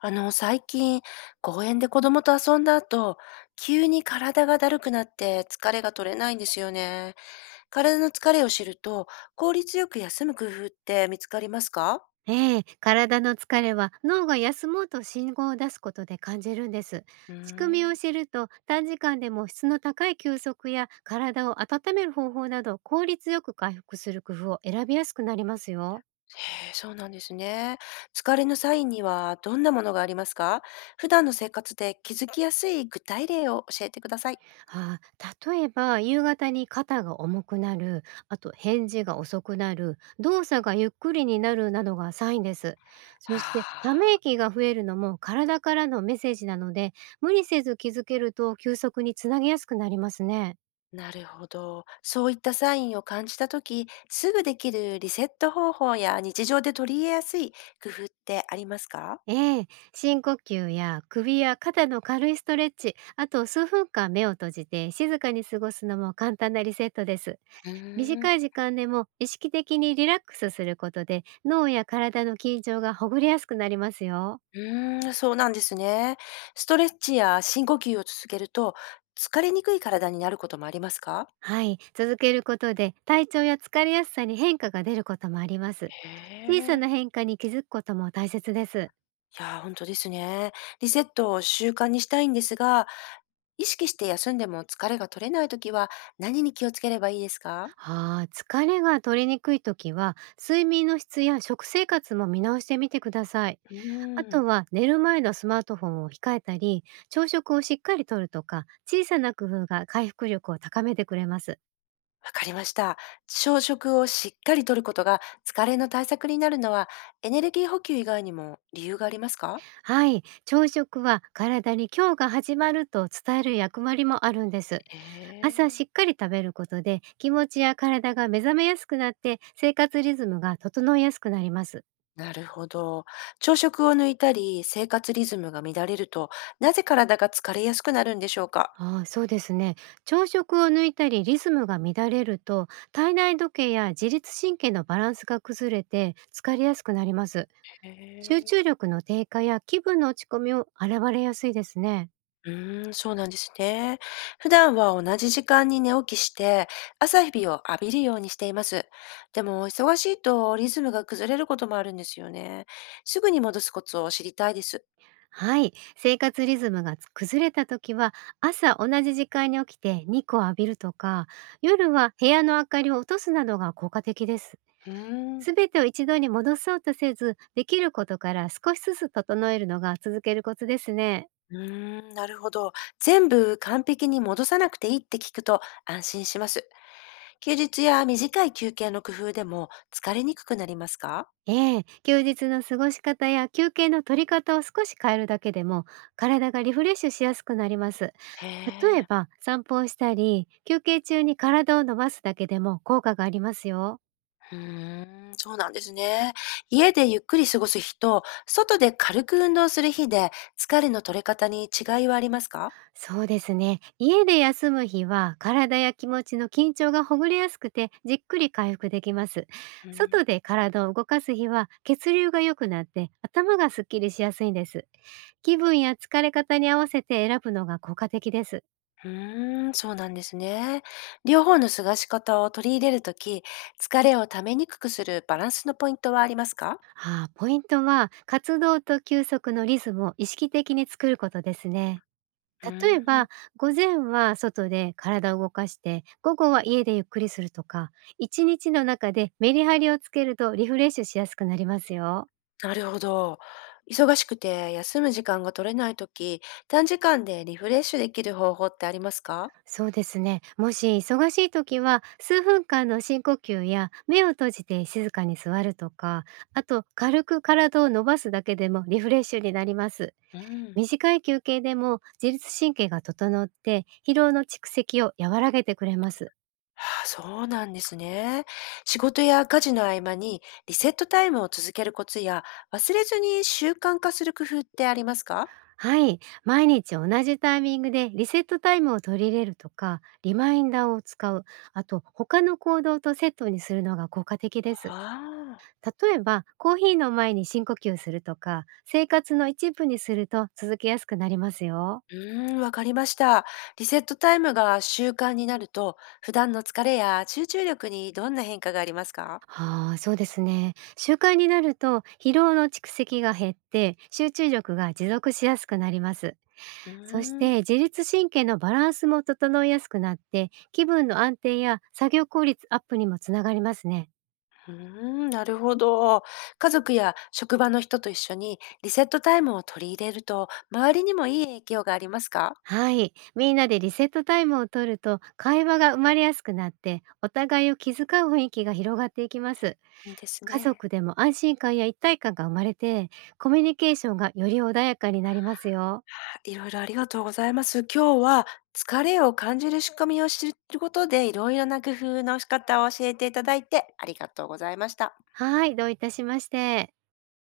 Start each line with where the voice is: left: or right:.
left: 最近、公園で子供と遊んだ後、急に体がだるくなって疲れが取れないんですよね。体の疲れを知ると、効率よく休む工夫って見つかりますか？
right: ええ、体の疲れは脳が休もうと信号を出すことで感じるんです。
left: うー
right: 仕組みを知
left: ん。
right: ると短時間でも質の高い休息や体を温める方法など効率よく回復する工夫を選びやすくなりますよ。
left: へえ、そうなんですね。疲れのサインにはどんなものがありますか？普段の生活で気づきやすい具体例を教えてください。
right: ああ、例えば夕方に肩が重くなる、あと返事が遅くなる、動作がゆっくりになるなどがサインです。そ
left: は
right: してため
left: あ。
right: 息が増えるのも体からのメッセージなので、無理せず気づけると休息につなげやすくなりますね。
left: なるほど。そういったサインを感じたとき、すぐできるリセット方法や日常で取り入れやすい工夫ってありますか？
right: ええ、深呼吸や首や肩の軽いストレッチ、あと数分間目を閉じて静かに過ごすのも簡単なリセットです。
left: うーん。
right: 短い時間でも意識的にリラックスすることで脳や体の緊張がほぐれやすくなりますよ。
left: うーん、そうなんですね。ストレッチや深呼吸を続けると、疲れにくい体になることもありますか？
right: はい、続けることで体調や疲れやすさに変化が出ることもあります。
left: へ
right: 小さ
left: え。
right: な変化に気づくことも大切です。
left: いやー、本当ですね。リセットを習慣にしたいんですが、意識して休んでも疲れが取れないときは何に気をつければいいですか？
right: ああ、疲れが取れにくい時は睡眠の質や食生活も見直してみてください。
left: うー
right: あ
left: ん。
right: とは寝る前のスマートフォンを控えたり、朝食をしっかりとるとか、小さな工夫が回復力を高めてくれます。
left: わかりました。朝食をしっかりとることが疲れの対策になるのはエネルギー補給以外にも理由がありますか？
right: はい、朝食は体に今日が始まると伝える役割もあるんです。
left: へ
right: 朝
left: え。
right: しっかり食べることで気持ちや体が目覚めやすくなって生活リズムが整いやすくなります。
left: なるほど。朝食を抜いたり生活リズムが乱れるとなぜ体が疲れやすくなるんでしょうか？
right: ああ、そうですね。朝食を抜いたりリズムが乱れると体内時計や自律神経のバランスが崩れて疲れやすくなります。
left: へ
right: 集
left: え。
right: 中力の低下や気分の落ち込みを現れやすいですね。
left: うーん、そうなんですね。普段は同じ時間に寝起きして朝日を浴びるようにしています。でも忙しいとリズムが崩れることもあるんですよね。すぐに戻すコツを知りたいです。
right: はい。生活リズムが崩れた時は、朝同じ時間に起きて日光を浴びるとか、夜は部屋の明かりを落とすなどが効果的です。
left: うーん。
right: すべてを一度に戻そうとせず、できることから少しずつ整えるのが続けるコツですね。
left: うーん、なるほど。全部完璧に戻さなくていいって聞くと安心します。休日や短い休憩の工夫でも疲れにくくなりますか？
right: ええ、休日の過ごし方や休憩の取り方を少し変えるだけでも、体がリフレッシュしやすくなります。
left: へ
right: 例え
left: え。
right: ば散歩をしたり休憩中に体を伸ばすだけでも効果がありますよ。
left: うーん、そうなんですね。家でゆっくり過ごす日と、外で軽く運動する日で疲れの取れ方に違いはありますか？
right: そうですね。家で休む日は体や気持ちの緊張がほぐれやすくて、じっくり回復できます。
left: うん、
right: 外で体を動かす日は血流が良くなって頭がすっきりしやすいんです。気分や疲れ方に合わせて選ぶのが効果的です。
left: うーんそうなんですね。両方の過ごし方を取り入れるとき、疲れをためにくくするバランスのポイントはありますか？
right: あー、ポイントは活動と休息のリズムを意識的に作ることですね。
left: う
right: 例え
left: ー
right: ば、
left: ん。
right: 午前は外で体を動かして、午後は家でゆっくりするとか、1日の中でメリハリをつけるとリフレッシュしやすくなりますよ。
left: なるほど。忙しくて休む時間が取れないとき、短時間でリフレッシュできる方法ってありますか？
right: そうですね。もし忙しい時は、数分間の深呼吸や目を閉じて静かに座るとか、あと軽く体を伸ばすだけでもリフレッシュになります。
left: うん、
right: 短い休憩でも自律神経が整って、疲労の蓄積を和らげてくれます。
left: ああ、そうなんですね。仕事や家事の合間にリセットタイムを続けるコツや忘れずに習慣化する工夫ってありますか？
right: はい。毎日同じタイミングでリセットタイムを取り入れるとか、リマインダーを使う、あと他の行動とセットにするのが効果的です。
left: ああ、
right: 例えば、コーヒーの前に深呼吸するとか、生活の一部にすると続けやすくなりますよ。
left: うーん、わかりました。リセットタイムが習慣になると、普段の疲れや集中力にどんな変化がありますか？
right: はあ、そうですね。習慣になると疲労の蓄積が減って集中力が持続しやすくなります。
left: うー
right: そし
left: ん。
right: て自律神経のバランスも整いやすくなって気分の安定や作業効率アップにもつながりますね。
left: うーん、なるほど。家族や職場の人と一緒にリセットタイムを取り入れると、周りにもいい影響がありますか？
right: はい。みんなでリセットタイムを取ると会話が生まれやすくなって、お互いを気遣う雰囲気が広がっていきます。
left: いいです
right: 家
left: ね。
right: 族でも安心感や一体感が生まれて、コミュニケーションがより穏やかになりますよ。
left: あ、いろいろありがとうございます。今日は疲れを感じる仕組みを知ることで、いろいろな工夫の仕方を教えていただいてありがとうございました。
right: はい。どういたしまして。